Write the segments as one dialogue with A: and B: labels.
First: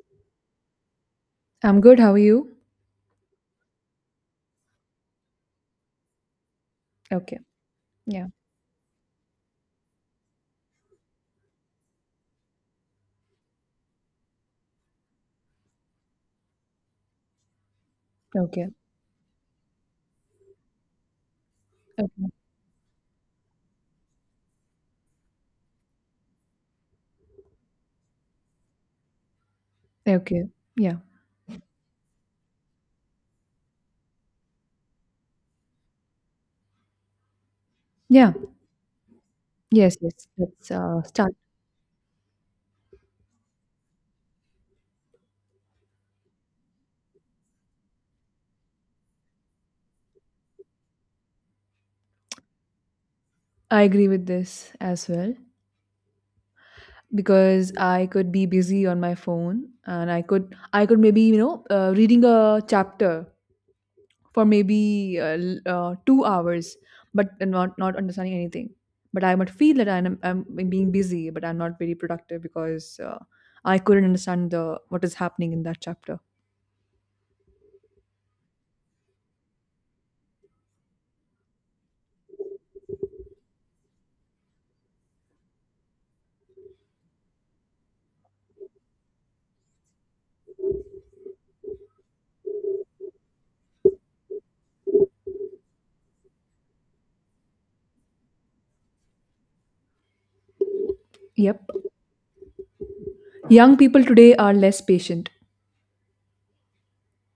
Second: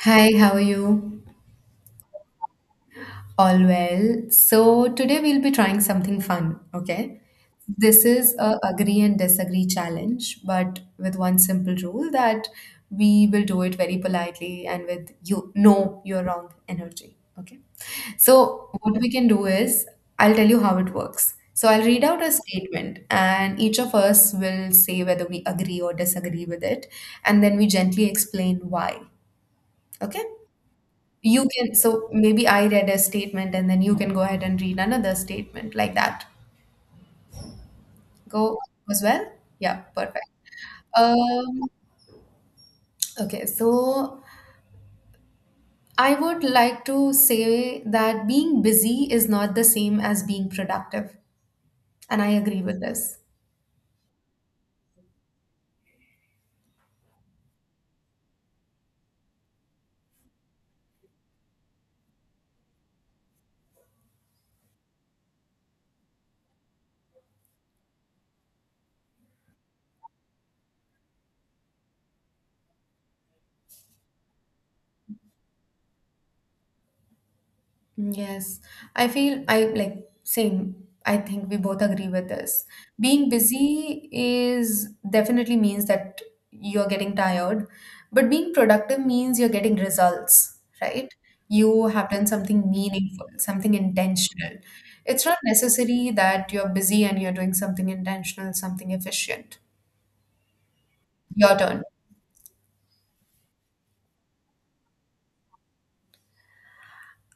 A: Hi, how are you?
B: I'm good. How are you?
A: All well. So today we'll be trying something fun, okay?
B: Okay.
A: This
B: Yeah.
A: is a agree and disagree challenge, but with one simple rule that we will do it very politely and with you no, you're wrong energy, okay? So
B: Okay.
A: what we can do is I'll tell you how it works. So I'll read
B: Okay.
A: out a statement and each of us will say whether we agree or disagree with it, and then we gently explain why, okay?
B: Okay. Yeah.
A: You can, so maybe I read a statement and then you can go ahead and read another statement like that.
B: Yeah.
A: Go as well? Yeah,
B: Yes. Yes.
A: perfect.
B: Let's start.
A: Um, okay, so I would like to say that being busy is not the same as being productive. And I agree with this.
B: I agree with this as well because I could be busy on my phone and I could maybe reading a chapter for maybe 2 hours, but not understanding anything. But I might feel that I'm being busy, but I'm not very productive because I couldn't understand the what is happening in that chapter.
A: Yes, I feel I like same. I think we both agree with this. Being busy is definitely means that you're getting tired, but being productive means you're getting results, right? You have done something meaningful, something intentional. It's not necessary that you're busy and you're doing something intentional, something efficient. Your
B: Yep.
A: turn.
B: Young people today are less patient.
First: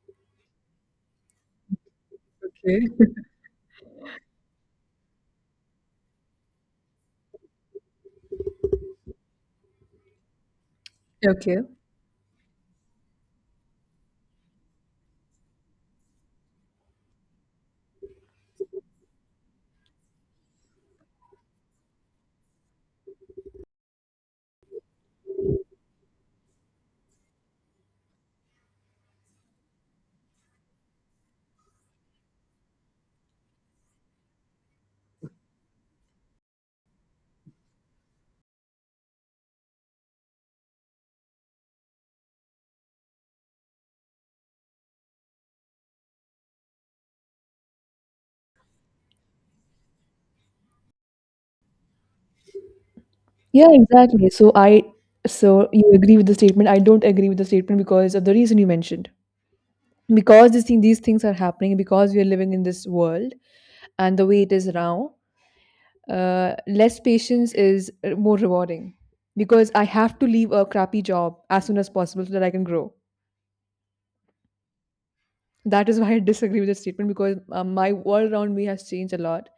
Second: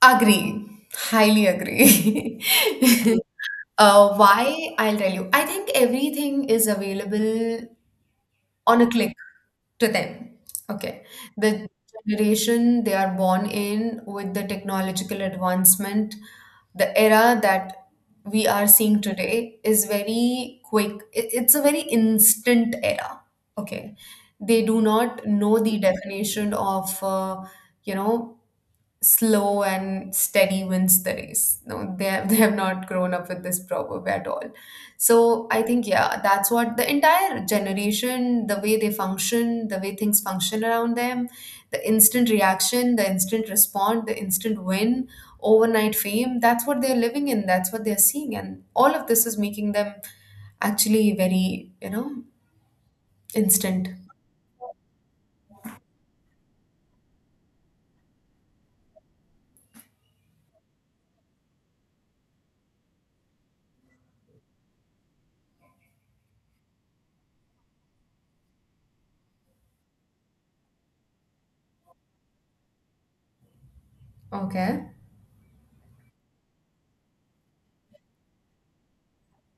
A: Agree. Highly agree.
B: Okay.
A: Why? I'll tell you. I think everything is available on a click to them. Okay.
B: Okay.
A: The generation they are born in with the technological advancement, the era that we are seeing today is very quick. It's a very instant era. Okay. They do not know the definition of, you know, slow and steady wins the race. No, they have, they have not grown up with this proverb at all. So I think, yeah, that's what the entire generation, the way they function, the way things function around them, the instant reaction, the instant response, the instant win, overnight fame, that's what they're living in, that's what they're seeing. And all of this is making them actually very
B: Yeah,
A: instant.
B: exactly. So you agree with the statement. I don't agree with the statement because of the reason you mentioned. Because this thing, these things are happening, because we are living in this world and the way it is now, less patience is more rewarding. Because I have to leave a crappy job as soon as possible so that I can grow.
A: Okay.
B: That is why I disagree with the statement because my world around me has changed a lot,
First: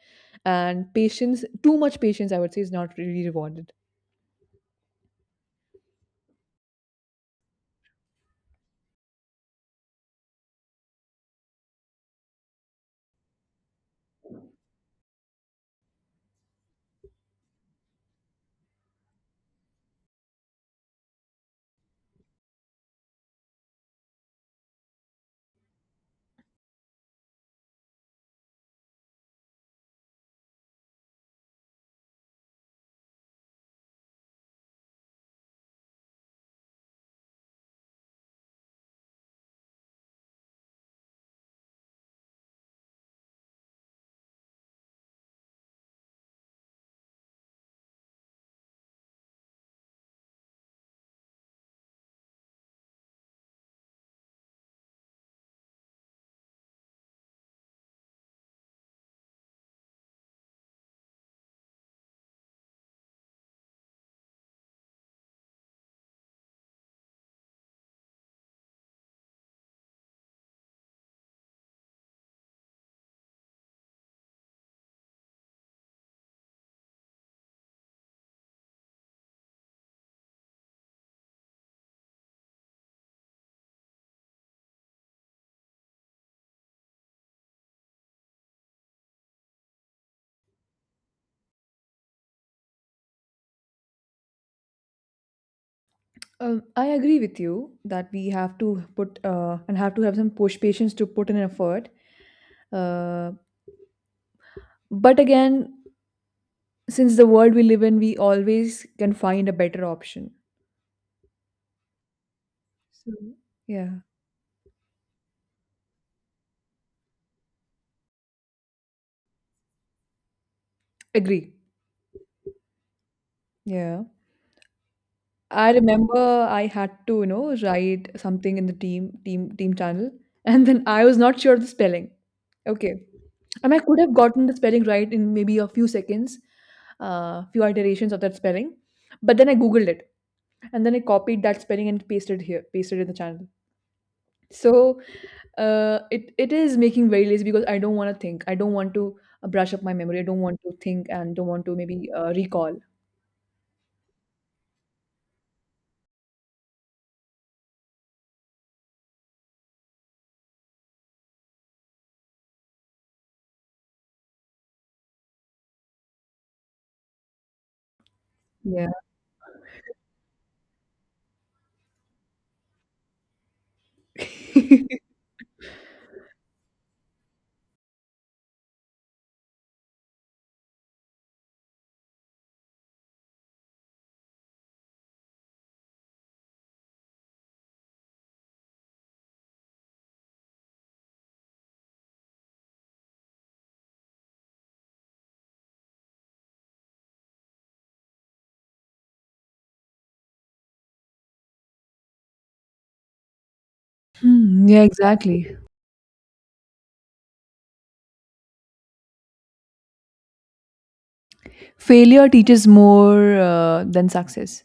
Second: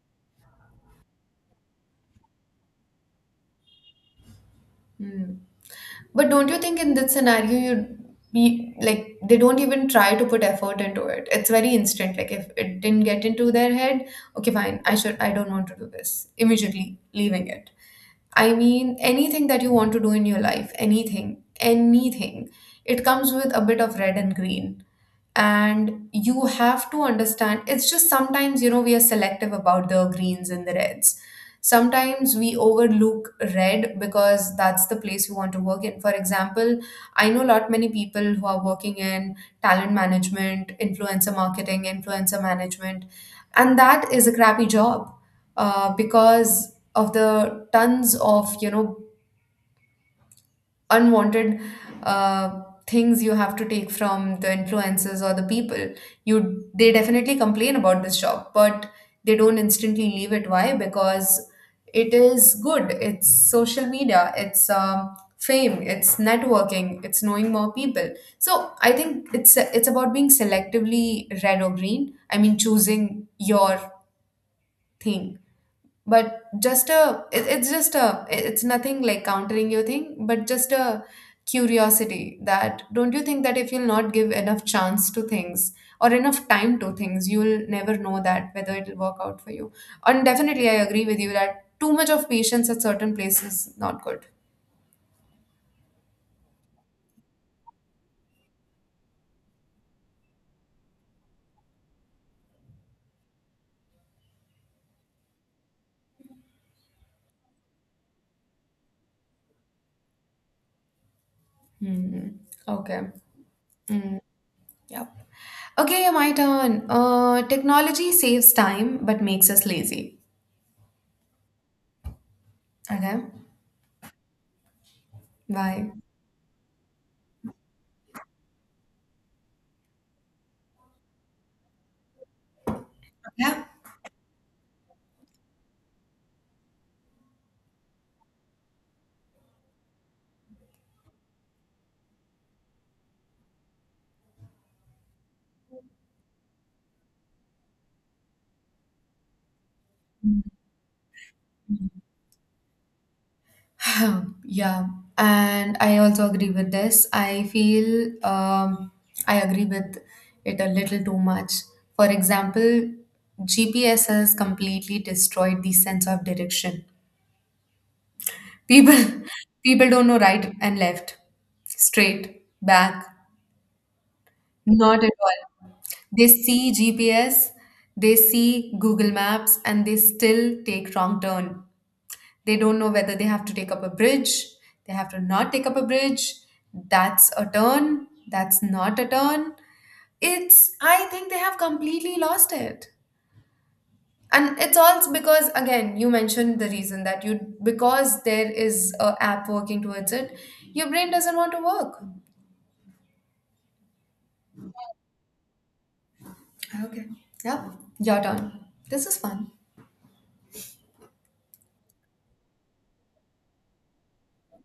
B: and patience, too much patience, I would say, is not really rewarded.
A: Hmm. But don't you think in this scenario you'd be like they don't even try to put effort into it. It's very instant. Like if it didn't get into their head, okay, fine. I don't want to do this. Immediately leaving it. I mean, anything that you want to do in your life, anything, anything, it comes with a bit of red and green. And you have to understand, it's just sometimes we are selective about the greens and the reds. Sometimes we overlook red because that's the place we want to work in. For example, I know a lot many people who are working in talent management, influencer marketing, influencer management, and that is a crappy job because of the tons of unwanted uh, things you have to take from the influencers or the people you they definitely complain about this job, but they don't instantly leave it. Why? Because it is good, it's social media, it's fame, it's networking, it's knowing more people. So I think it's about being selectively red or green. I mean, choosing your thing. But it's just a it's nothing like countering your thing, but just a curiosity that don't you think that if you'll not give enough chance to things or enough time to things, you'll never know that whether it'll work out for you. And definitely I agree with you that too much of patience at certain places is not good.
B: I agree with you that we have to put and have to have some push patience to put in an effort. Uh, but again, since the world we live in, we always can find a better option.
A: Hmm. Okay.
B: So
A: Mm.
B: yeah,
A: Yep. Okay. Yeah, my turn. Technology saves time but makes us lazy.
B: agree.
A: Okay.
B: Yeah, I
A: Bye.
B: remember I had to you know write something in the team channel, and then I was not sure of the spelling. Okay,
A: Yeah.
B: and I could have gotten the spelling right in maybe a few seconds, few iterations of that spelling, but then I googled it and then I copied that spelling and pasted here, pasted in the channel. So it is making very lazy because I don't want to think. I don't want to brush up my memory. I don't want to think and don't want to maybe recall.
A: Yeah, and I also agree with this. I feel I agree with it a little too much. For example, GPS has completely destroyed the sense of direction.
B: Yeah.
A: People, people don't know right and left, straight, back, not at all. They see GPS, they see Google Maps, and they still take wrong turn. They don't know whether they have to take up a bridge, they have to not take up a bridge, that's a turn, that's not a turn. It's, I think they have completely lost it. And it's all because, again, you mentioned the reason that you, because there is a app working towards it, your brain doesn't want to work.
B: Hmm, yeah, exactly.
A: Okay. Yeah, your turn. This is fun.
B: Failure teaches more than success.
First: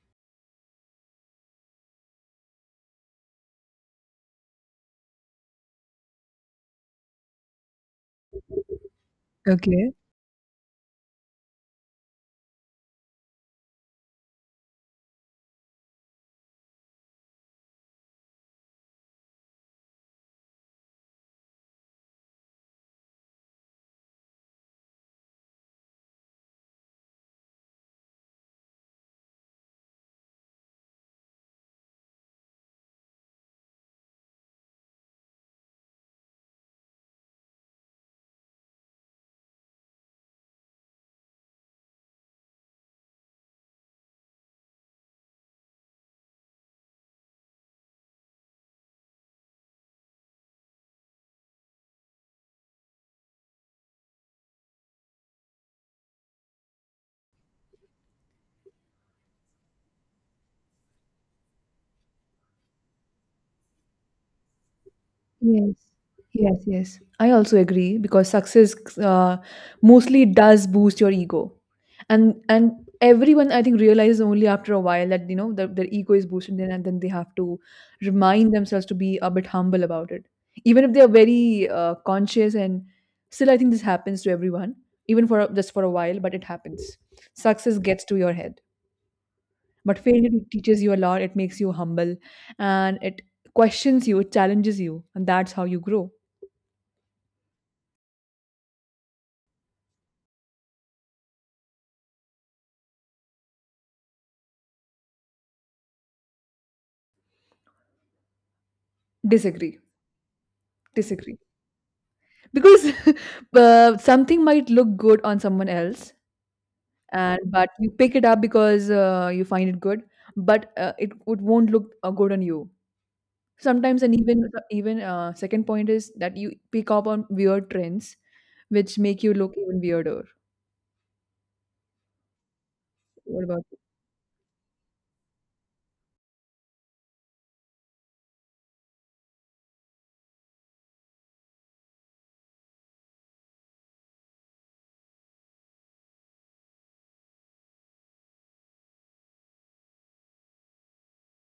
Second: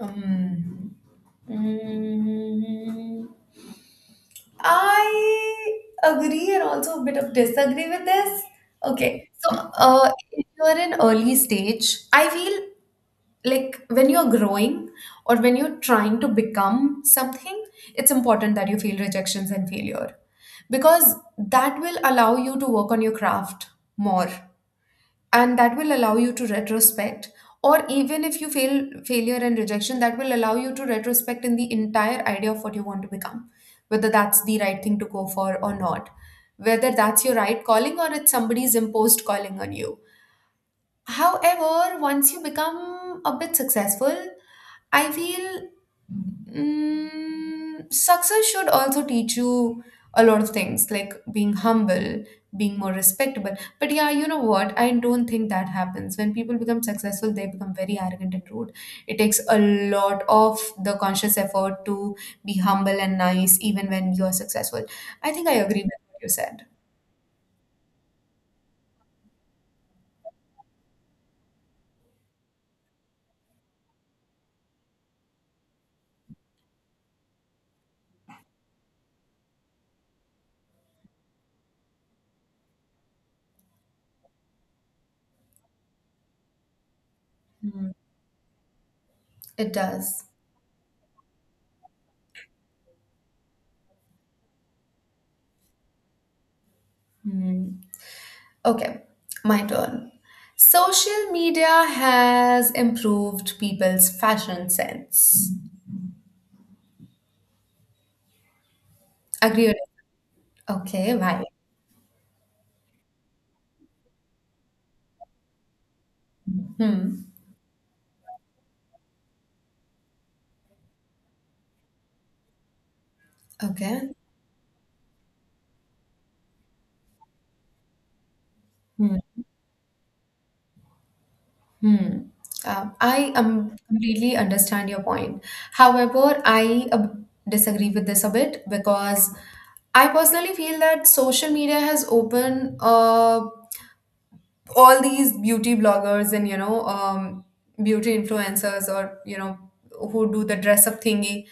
A: Um, mm, I agree and also a bit of disagree with this. Okay, so
B: Okay.
A: if you're in early stage, I feel like when you're growing or when you're trying to become something, it's important that you feel rejections and failure because that will allow you to work on your craft more, and that will allow you to retrospect, or even if you fail failure and rejection that will allow you to retrospect in the entire idea of what you want to become, whether that's the right thing to go for or not, whether that's your right calling or it's somebody's imposed calling on you. However, once you become a bit successful, I feel success should also teach you a lot of things like being humble, being more respectable. But yeah, you know what, I don't think that happens. When people become successful, they become very arrogant and rude. It takes a lot of the conscious effort to be humble and nice even when you're successful. I think I
B: Yes.
A: agree with what you
B: Yes,
A: said.
B: yes. I also agree because success mostly does boost your ego. And everyone I think realizes only after a while that you know their ego is boosted and then they have to remind themselves to be a bit humble about it. Even if they are very conscious and still I think this happens to everyone even for just for a while but it happens. Success
A: Hmm.
B: gets to your head.
A: It
B: But
A: does.
B: failure it teaches you a lot, it makes you humble and it questions you, it challenges you and that's how you grow.
A: Hmm. Okay, my turn. Social media has improved people's fashion sense. Agree
B: Disagree,
A: or. Okay,
B: disagree.
A: why?
B: Because something might look good on someone else,
A: Hmm.
B: and but you pick it up because you find it good, but it would won't look good on you. Sometimes,
A: Okay.
B: and even second point is that you pick up on weird trends, which
A: Hmm.
B: make you look even weirder.
A: Hmm. I
B: What about?
A: completely understand your point. However, I disagree with this a bit because I personally feel that social media has opened a all these beauty bloggers and beauty influencers or who do the dress up thingy.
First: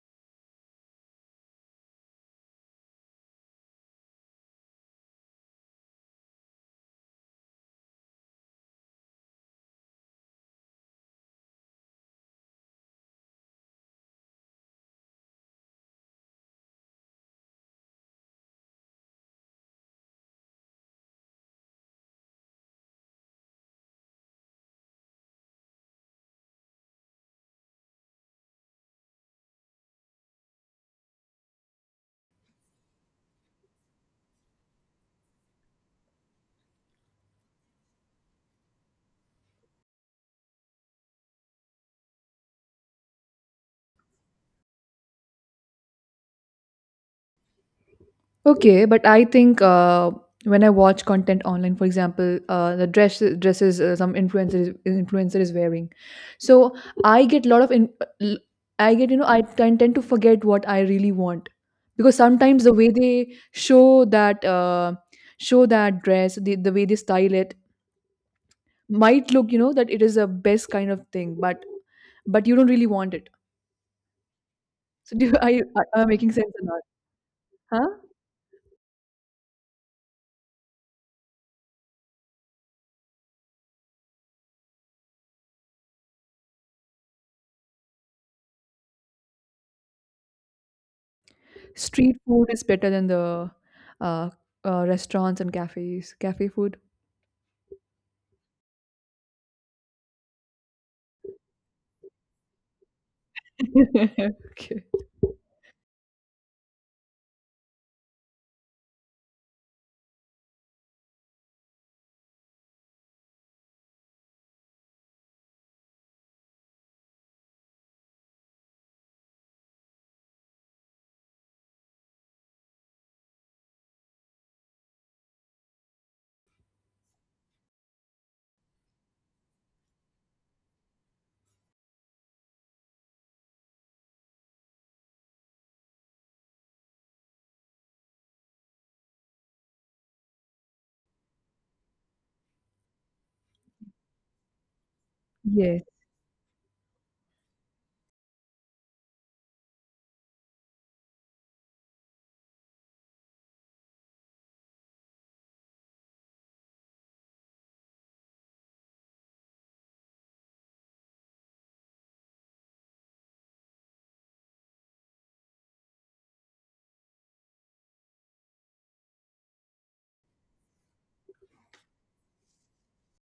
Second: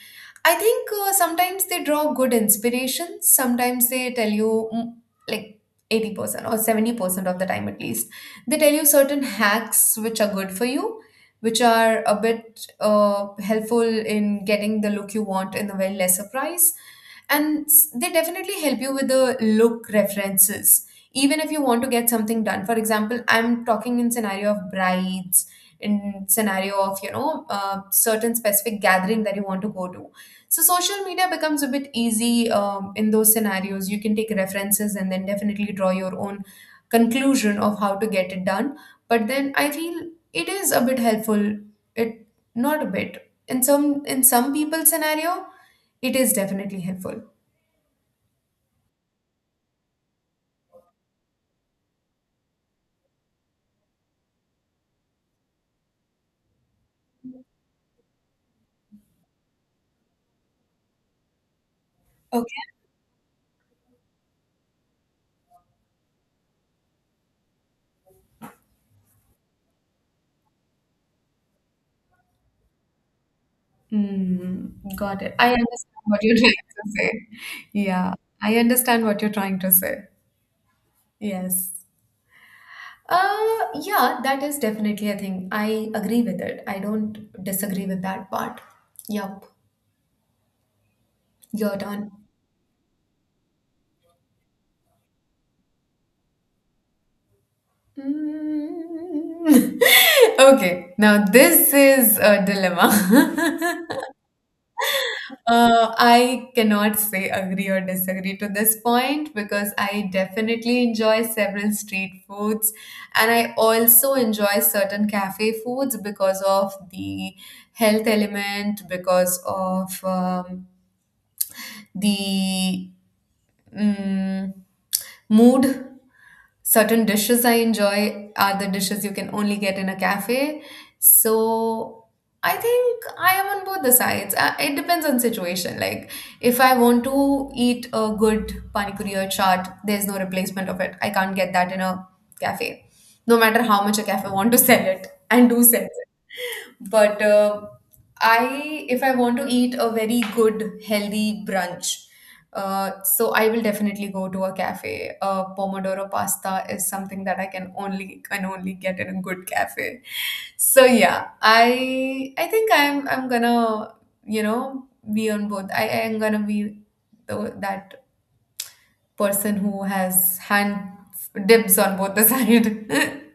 A: I think sometimes they draw good inspiration. Sometimes they tell you like 80% or 70% of the time at least they tell you certain hacks which are good for you, which are a bit helpful in getting the look you want in a very lesser price. And they definitely help you with the look references even if you want to get something done. For example, I'm talking in scenario of brides, in scenario of certain specific gathering that you want to go to. So social media becomes a bit easy in those scenarios. You can take references and then definitely draw your own conclusion of how to get it done. But then I feel it is a bit helpful. It not a bit in some people's scenario, it is definitely helpful.
B: Okay, but I think when I watch content online, for example, the dress dresses some influencer is wearing, so I get a lot of l- I get you know I tend to forget what I really want because sometimes the way they show that dress, the way they style it might look you know that it is the best kind of thing, but you don't really want it.
A: Mm,
B: So
A: got
B: do
A: it. I
B: I?
A: understand
B: Am I
A: what
B: making
A: you're
B: sense or
A: trying
B: not?
A: to say.
B: Huh?
A: Yeah, I understand what you're trying to say. Yes. Yeah, that is definitely a thing. I agree with it. I don't disagree with that part. Yup, you're done.
B: Street food is better than the uh, restaurants and cafes. Cafe food?
A: Mm. Okay, now this is a dilemma.
B: Okay.
A: I cannot say agree or disagree to this point because I definitely enjoy several street foods and I also enjoy certain cafe foods because of the health element, because of the mm, mood. Certain dishes I enjoy are the dishes you can only get in a cafe. So I think I am on both the sides. It depends on situation. Like if I want to eat a good pani puri or chaat, there's no replacement of it. I can't get that in a cafe, no matter how much a cafe want to sell it and do sell
B: Yes.
A: it. But I if I want to eat a very good healthy brunch. So I will definitely go to a cafe. Pomodoro pasta is something that I can only get in a good cafe. So yeah, I think I'm gonna, you know, be on both. I am gonna be that person who has hand dibs on both the side.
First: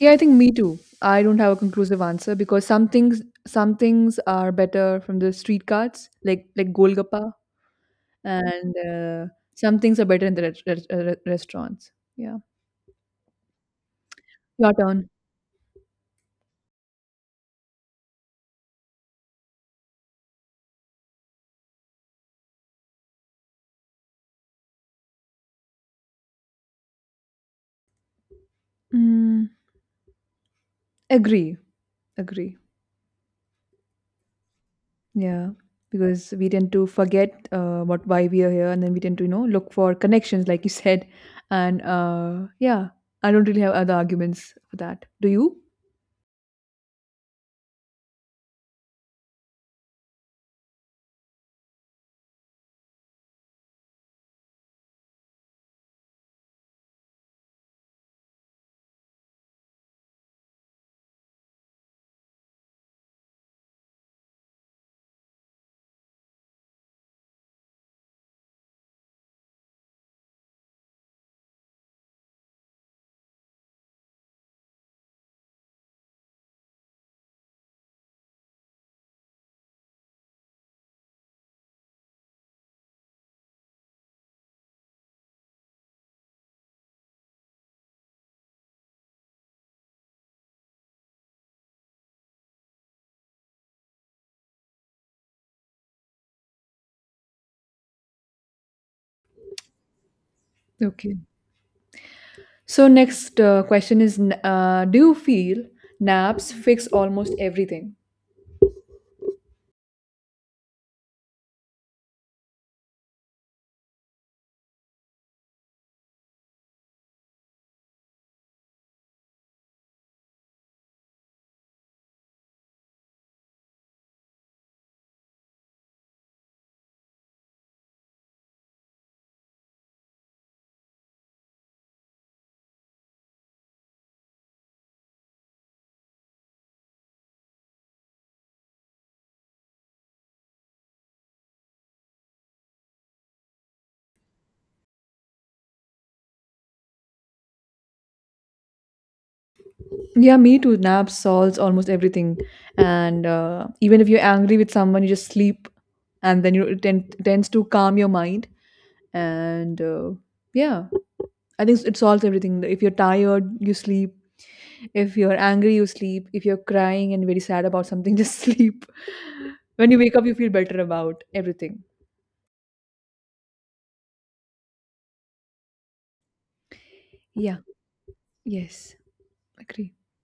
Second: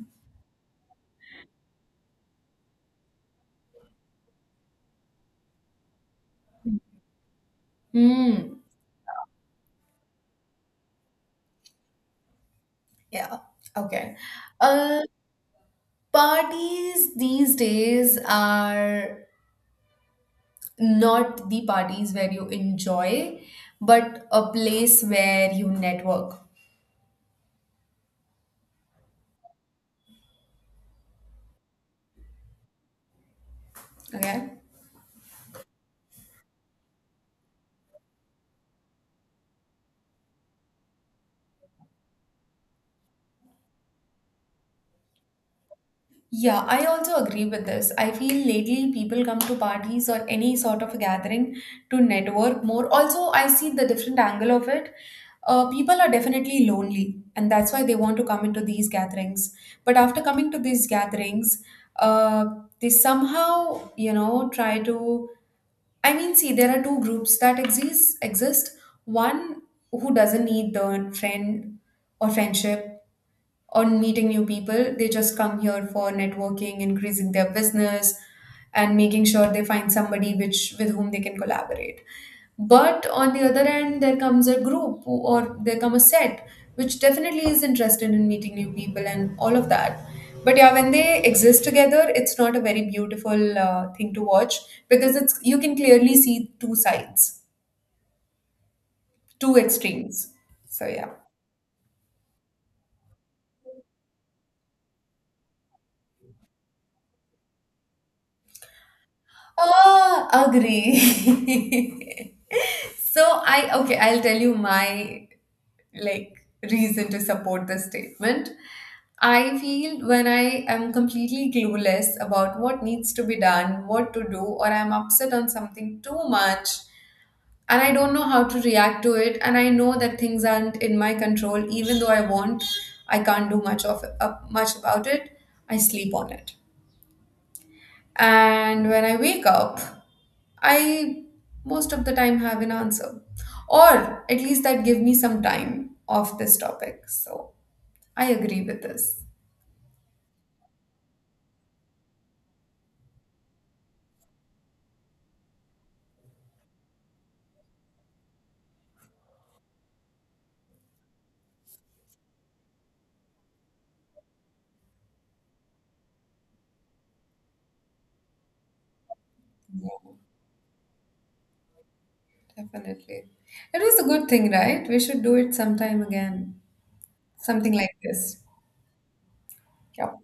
B: Yeah, I think me too. I don't have a conclusive answer because some things are better from the street carts, like Golgappa,
A: Hmm.
B: and some things are better in the restaurants. Yeah.
A: Yeah. Okay.
B: Your
A: uh
B: turn.
A: Parties these days are not the parties where you enjoy, but a place where you network.
B: Mm, agree. Agree.
A: Okay.
B: Yeah, because we tend to forget what why we are here, and then we tend to you know look for connections, like you said. And yeah, I don't really have other arguments for that. Do you?
A: Yeah, I also agree with this. I feel lately people come to parties or any sort of a gathering to network more. Also, I see the different angle of it. People are definitely lonely, and that's why they want to come into these gatherings. But after coming to these gatherings, uh, they somehow try to. I mean, see, there are two groups that exist. Exist one who doesn't need the friend or friendship, on meeting new people. They just come here for networking, increasing their business, and making sure they find somebody which with whom they can collaborate. But on the other end, there comes a group or there come a set which definitely is interested in meeting new people and all of that. But yeah, when they exist together, it's not a very beautiful thing to watch because it's you can clearly see two sides, two extremes. So yeah.
B: Okay. So next question is: do you feel naps fix almost everything?
A: Oh, agree. So I okay, I'll tell you my like reason to support this statement. I feel when I am completely clueless about what needs to be done, what to do, or I'm upset on something too much and I don't know how to react to it, and I know that things aren't in my control, even though I want, I can't do much about it. I sleep on it. And when I wake up, I most of the time have an answer, or at least that give me some time off this topic. So I agree with this.
B: Yeah, me too. Naps solves almost everything, and even if you're angry with someone, you just sleep, and then you it tends to calm your mind. And yeah, I think it solves everything. If you're tired, you sleep. If you're angry, you sleep. If you're crying and very sad about something, just sleep.
A: Yeah,
B: When you wake up, you feel better about everything.
A: definitely. It was a good thing, right? We should do it sometime again.
B: Yeah.
A: Something like this.
B: Yes. Agree.
A: Yep.